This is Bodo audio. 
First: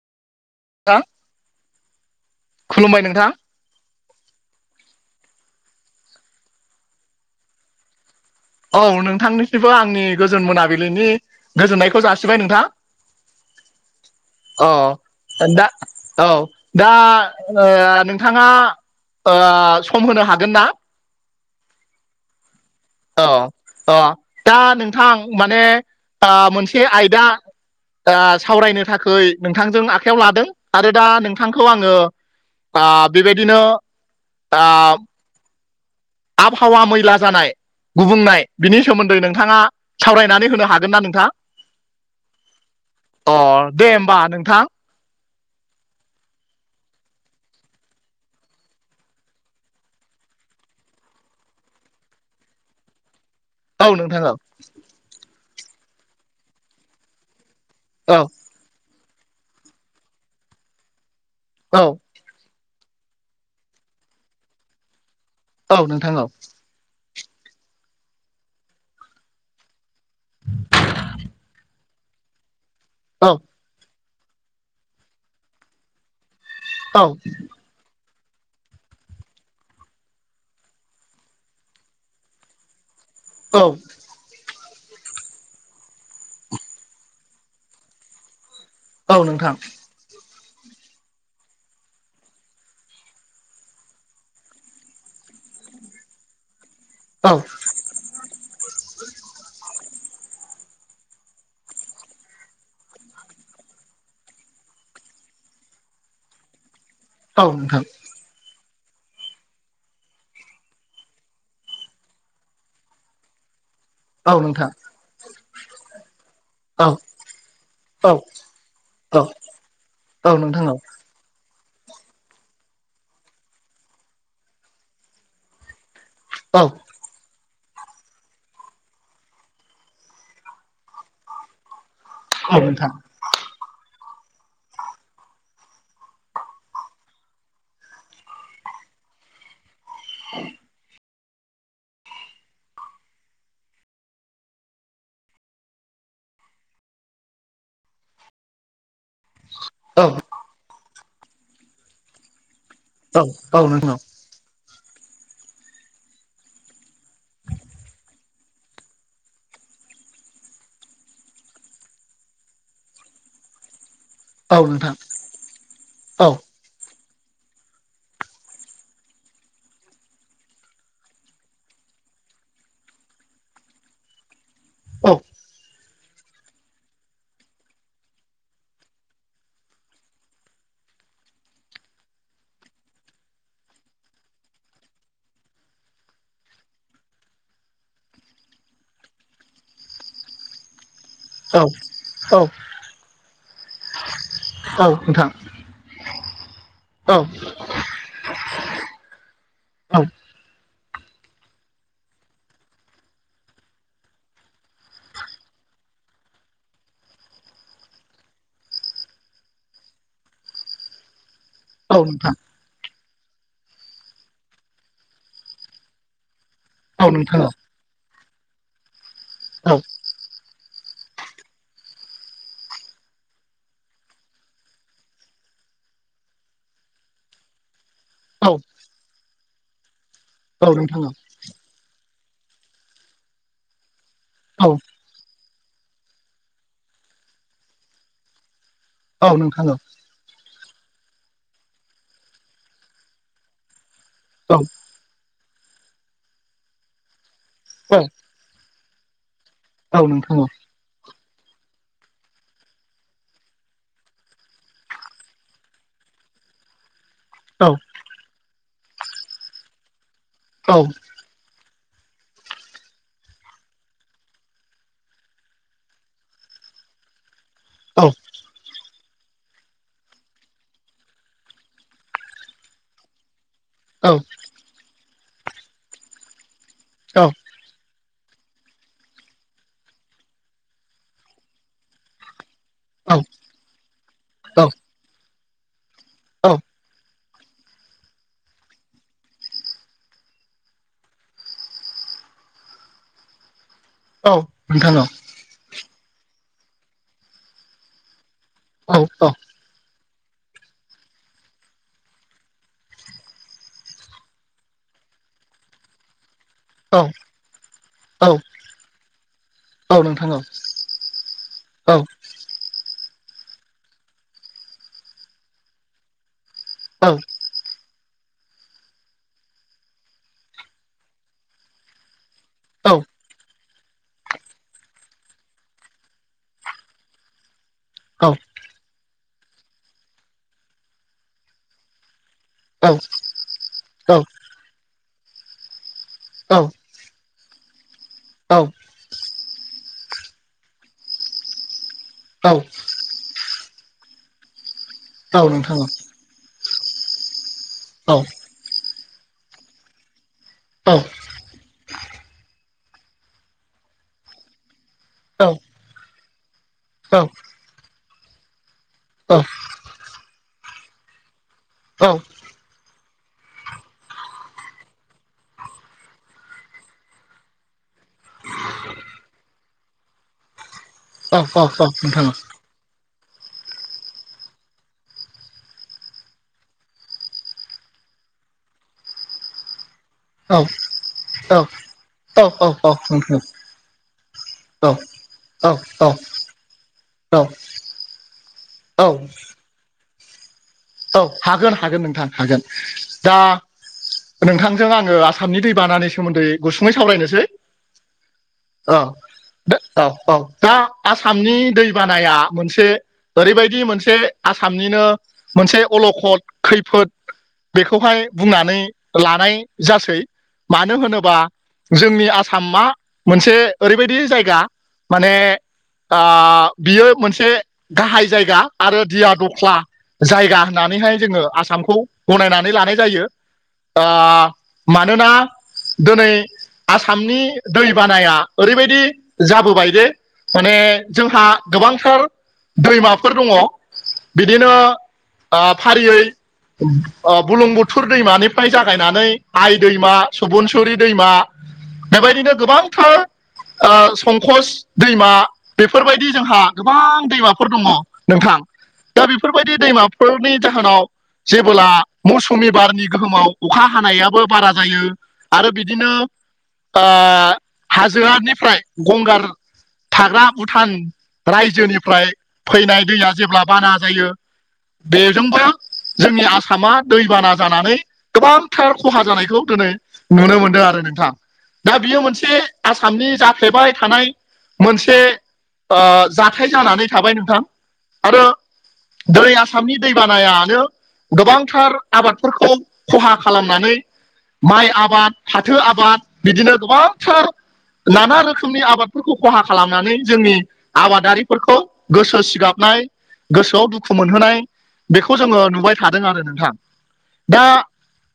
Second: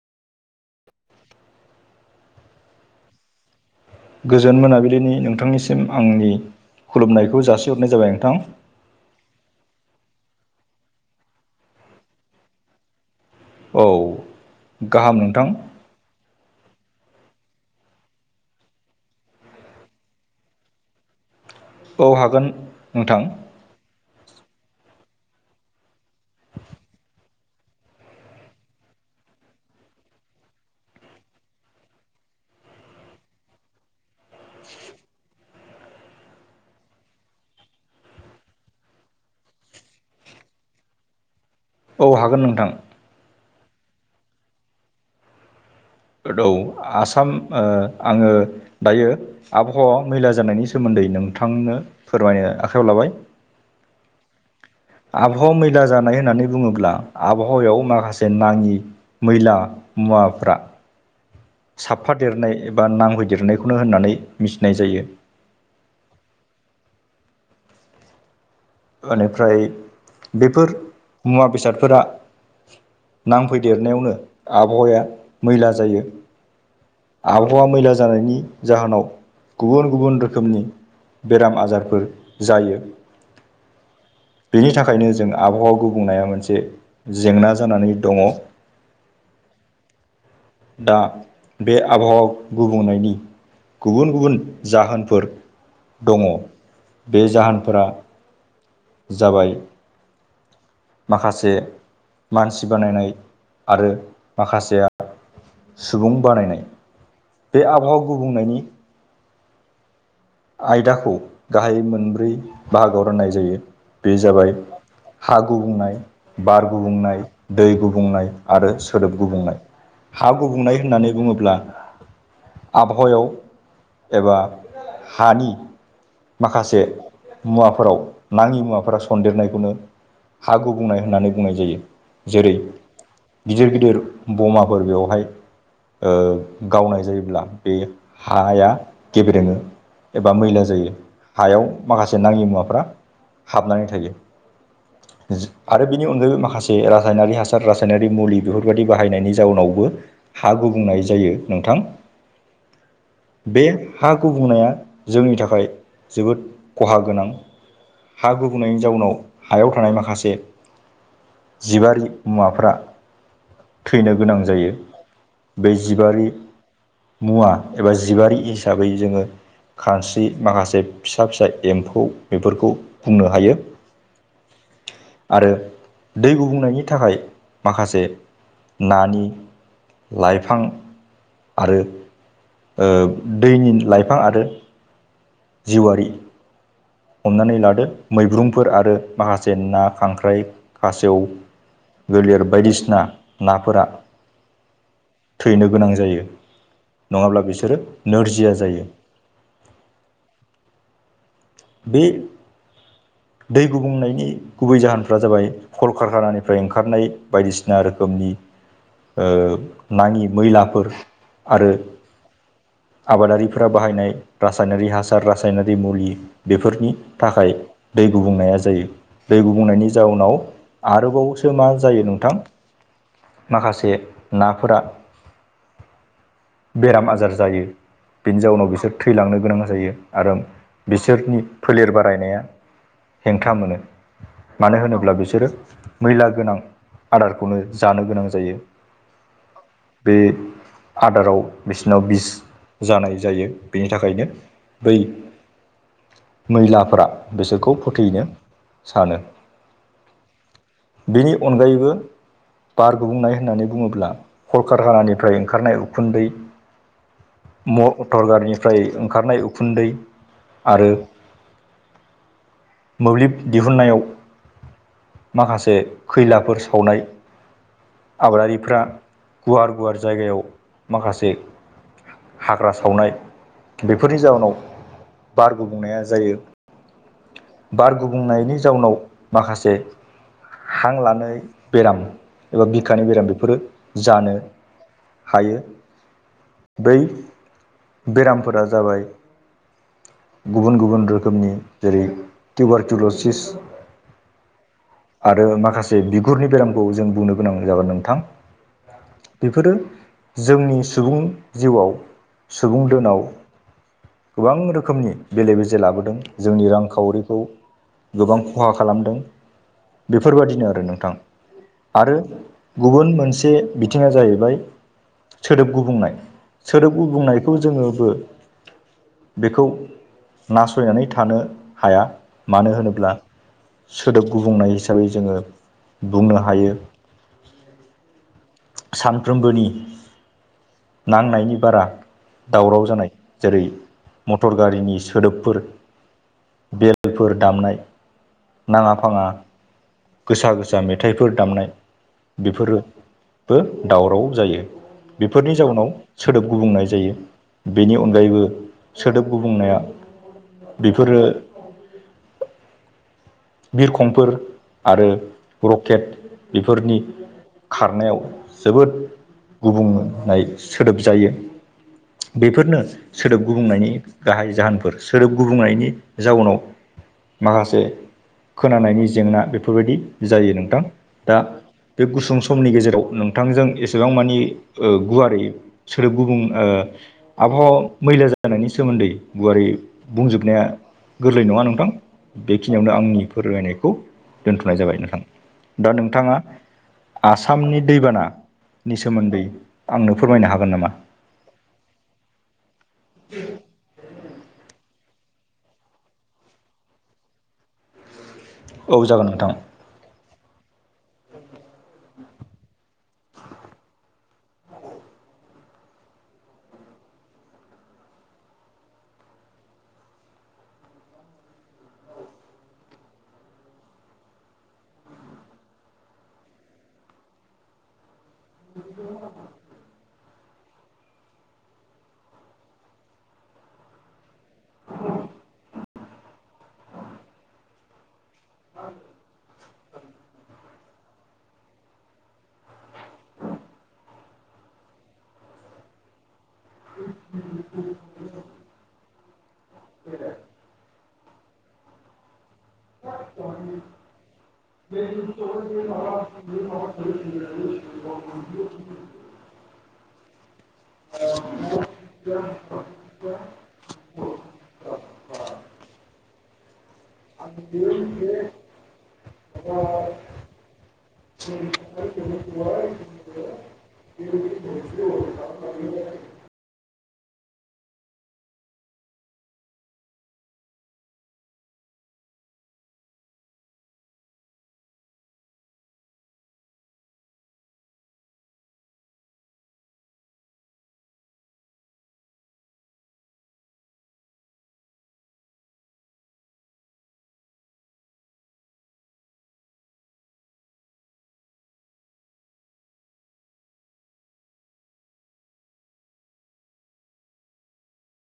नोंथां खुलुमबाय नोंथां गोजोन मोनाबिलिनि नोंथांनिसिम आंनि खुलुमनायखौ जासिहरनाय जाबाय नोंथां औ नोंथांनिसिमबो आंनि गोजोन मोनाबिलिनि गोजोननायखौ जासिबाय नोंथां औ अ गाहाम नोंथां दा औ दा ओ नोंथाङा ओ सम होनो हागोन ना औ हागोन नोंथां औ अ दा नोंथां माने ओ मोनसे आयदा सावरायनो थाखै नोंथांजों आखायाव लादों आरो दा नोंथांखौ आङो आ बेबायदिनो आ आबहावा मैला जानाय गुबुंनाय बिनि सोमोन्दै नोंथाङा सावरायनानै होनो हागोन ना नोंथां औ हागोन नोंथां अ दे होमबा नोंथां औ आसाम ओ आङो दायो आबहावा मैला जानायनि सोमोन्दै नोंथांनो फोरमायनो आखाइायाव लाबाय औ नोंथां औ आबहावा मैला जानाय होननानै बुङोब्ला आबहावायाव औ माखासे नाङि मैला मुवाफ्रा औ साबफादेरनाय एबा नांहैदेरनायखौनो होननानै मिथिनाय जायो औ नोंथां औ ओनिफ्राय बेफोर मुवा बेसादफोरा औ नांफैदेरनायावनो आबहावाया मैला जायो औ हावा मैला जानायनि जाहोनाव गुबुन गुबुन रोखोमनि बेराम आजारफोर जायो औ बेनि थाखायनो जों आबहावा गुबुंनाया मोनसे जेंना जानानै दङ औ नोंथां दा बे आबहावा गुबुंनायनि गुबुन गुबुन जाहोनफोर दङ बे औ जाहोनफोरा जाबाय माखासे मानसि बानायनाय आरो माखासेया सुबुं बानायनाय औ बे नोंथां आबहावा गुबुंनायनि आयदाखौ गाहाय मोनब्रै बाहागोआव राननाय जायो बे औ जाबाय नोंथां हा गुबुंनाय, बार औ गुबुंनाय, दै औ गुबुंनाय आरो औ सोदोब गुबुंनाय। औ हा नोंथां गुबुंनाय होननानै बुङोब्ला आबहावायाव एबा हानि औ माखासे मुवाफोराव नाङि मुवाफोरा सन्देरनायखौनो हा गुबुंनाय होननानै बुंनाय जायो। जेरै औ नोंथां गिदिर गिदिर बमाफोर बेवहाय गावनाय जायोब्ला बे हाया गेब्रेङो एबा मैला जायो हायाव माखासे नाङि मुवाफ्रा हाबनानै थायो। [unintelligible] आरो बिनि अनगायै माखासे रासायनारि हासार रासायनारि मुलि बेफोरबायाददि बाहायनायनि जाउनावबो औ हा गुबुंनाय जायो नोंथां। औ बे नोंथां हा गुबुंनाया जोंनि थाखाय जोबोद खहा गोनां। हा गुबुंनायनि जाउनाव हायाव थानाय माखासे जिबारि मुवाफ्रा थैनो गोनां औ नोंथां औ नोंथां औ जायो। नोंथां बे औ नोंथां औ जिबारि नोंथां औ मुवा एबा जिबारि हिसाबै जोङो खानस्रि माखासे फिसा फिसा एम्फौ बेफोरखौ बुंनो हायो। आरो दै गुबुंनायनि थाखाय माखासे नानि लाइफां आरो दैनि लाइफां आरो जिवारि हमनानै लादो मैब्रुंफोर आरो माखासे ना खांख्राइ खासेव गोलेर बायदिसिना नाफोरा थैनो गोनां जायो नङाब्ला बिसोरो नोरजिया जायो। बे दै गुबुंनायनि गुबै जाहोनफ्रा जाबाय कलकारखानानिफ्राय ओंखारनाय बायदिसिना रोखोमनि ओह नाङि मैलाफोर आरो औ नोंथां आबादारिफोरा बाहायनाय रासायनारि हासार रासायनारि मुलि बेफोर नि थाखाय औ औ दै गुबुंनाया जायो दै गुबुंनायनि औ जाउनाव आरोबावसो मा जायो नोंथां माखासे नाफोरा बेराम आजार जायो। बिनि जाउनाव बिसोर थैलांनो गोनां जायो आरो औ नोंथां बिसोरनि फोलेर बारायनाया हेंथा मोनो मानो होनोब्ला बिसोरो मैला गोनां आदारखौनो जानो गोनां जायो। औ नोंथां औ बे आदाराव बिसिनाव बिस जानाय जायो बेनि थाखायनो औ बै मैलाफोरा बिसोरखौ फोथैनो सानो। औ नोंथां औ बेनि अनगायैबो बार गुबुंनाय होननानै बुङोब्ला कलकारकानानिफ्राय ओंखारनाय उखुन्दै औ मटर गारिनिफ्राय ओंखारनाय उखुन्दै औ आरो मोब्लिब दिहुननायाव माखासे खैलाफोर सावनाय औ आबादारिफ्रा गुवार गुवार जायगायाव माखासे हाग्रा सावनाय बेफोरनि औ जाउोनाव बारगो बुंनाया जायो औ औ बार गुबुंनायनि जाउनाव माखासे हां लानाय बेराम एबा खानि बेराम बेफोरो जानो हायो बै बेरामफोरा जाबाय गुबुन गुबुन रोखोम रोखोमनि जेरै कउबारटिलजिस् औ नोंथां औ आरो माखासे बिगुरनि बेरामखौ जों बुंनो गोनां जागोन नोंथां औ औ बेफोरो जोंनि सुबुं जिउआव सुबुं दोनाव गोबां रोखोमनि बेले बेजे लाबोदों जोंनि औ रांखावरिखौ औ गोबां खहा खालामदों औ नोंथां औ बेफोरबादिनो आरो नोंथां औ आरो गुबुन मोनसे बिथिङा जाहैबाय सोदोब गुबुंनाय सोदोब औ गुबुंनायखौ जोङोबो बेखौ नास सैनानै थानो हाया मानो औ होनोब्ला सोदोब गुबनाय हिसाबै जोङो बुंनो हायो औ सानफ्रोमबोनि नांनायनि बारा दावराव जानाय औ जेरै मटर गारिनि सोदोबफोर औ बेलफोर दामनाय औ नाङा फाङा गोसा गोसा मेथाइफोर दामनाय औ बेफोरोबो दावराव जायो बेफोरनि नोंथां जाउनाव सोदोब गुबुंनाय जायो बेनि औ अनगायैबो सोदोब गुबुंनाया औ बेफोरो बिरखंफोर आरो रकेट बेफोरनि खारनायाव जोबोद गुबुंनाय सोदोब जायो औ बेफोरनो सोदोब गुबुंनायनि गाहाय जाहोनफोर सोदोब गुबुंनायनि जाउनाव माखासे खोनानायनि जेंना बेफोरबायदि जायो नोंथां औ दा औ नोंथां औ बे औ नोंथां औ गुसुं समनि गेजेराव नोंथांजों एसेबां मानि गुवारै सोदोब गुबुं आबहावा मैला जानायनि सोमोन्दै गुवारै बुंजोबनाया गोरलै नङा नोंथां बेखिनियावनो आंनि औ फोरमायनायखौ दोन्थ'नाय जाबाय नोंथां दा नोंथाङा आसामनि दैबानानि सोमोन्दै आंनो फोरमायनो हागोन नामा औ हागोन हागोन नोंथां हागोन दा नोंथांजों आङो आसामनि दैबानानि सोमोन्दै गुसुङै सावरायनोसै औ जागोन नोंथां दा औ औ दा आसामनि दैबानाया मोनसे ओरैबायदि मोनसे आसामनिनो मोनसे अलखद खैफोद बेखौहाय बुंनानै लानाय जासै मानो होनोबा जोंनि आसाम मा मोनसे ओरैबायदि जायगा माने ओ बियो मोनसे गाहाय जायगा आरो दिया दख्ला जायगा होननानैहाय जोङो आसामखौ गनायनानै लानाय जायो ओ मानोना दिनै आसामनि दै बानाया ओरैबायदि जाबोबाय दे माने जोंहा गोबांथार दैमाफोर दङ बिदिनो ओ फारियै बुलुं बुथुर दैमानिफ्राय जागायनानै आइ दैमा सुबुनसुरि दैमा बेबायदिनो गोबांथार ओ संकस दैमा बेफोरबायदि जोंहा गोबां दैमाफोर दङ। नोंथां [inaudible] दा बेफोरबायदि दैमाफोरनि जाहोनाव जेबोब्ला मौसुमि बारनि गोहोमाव अखा हानायाबो बारा जायो आरो बिदिनो ओ हाजोआनिफ्राय गंगार थाग्रा भुटान रायजोनिफ्राय फैनाय दैया जेब्ला बाना जायो बेजोंबो जोंनि आसामा दैबाना जानानै गोबांथार खहा जानायखौ दिनै नुनो मोनदों आरो नोंथां दा बियो मोनसे आसामनि जाफ्लेबाय थानाय मोनसे ओ जाथाय जानानै थाबाय नोंथां आरो दै आसामनि दै बानायानो गोबांथार आबादफोरखौ खहा खालामनानै माइ आबाद फाथो आबाद बिदिनो गोबांथार नाना रोखोमनि आबादफोरखौ खहा खालामनानै जोंनि आबादारिफोरखौ गोसो सिगाबनाय गोसोआव दुखु मोनहोनाय बेखौ जोङो नुबाय थादों आरो नोंथां दा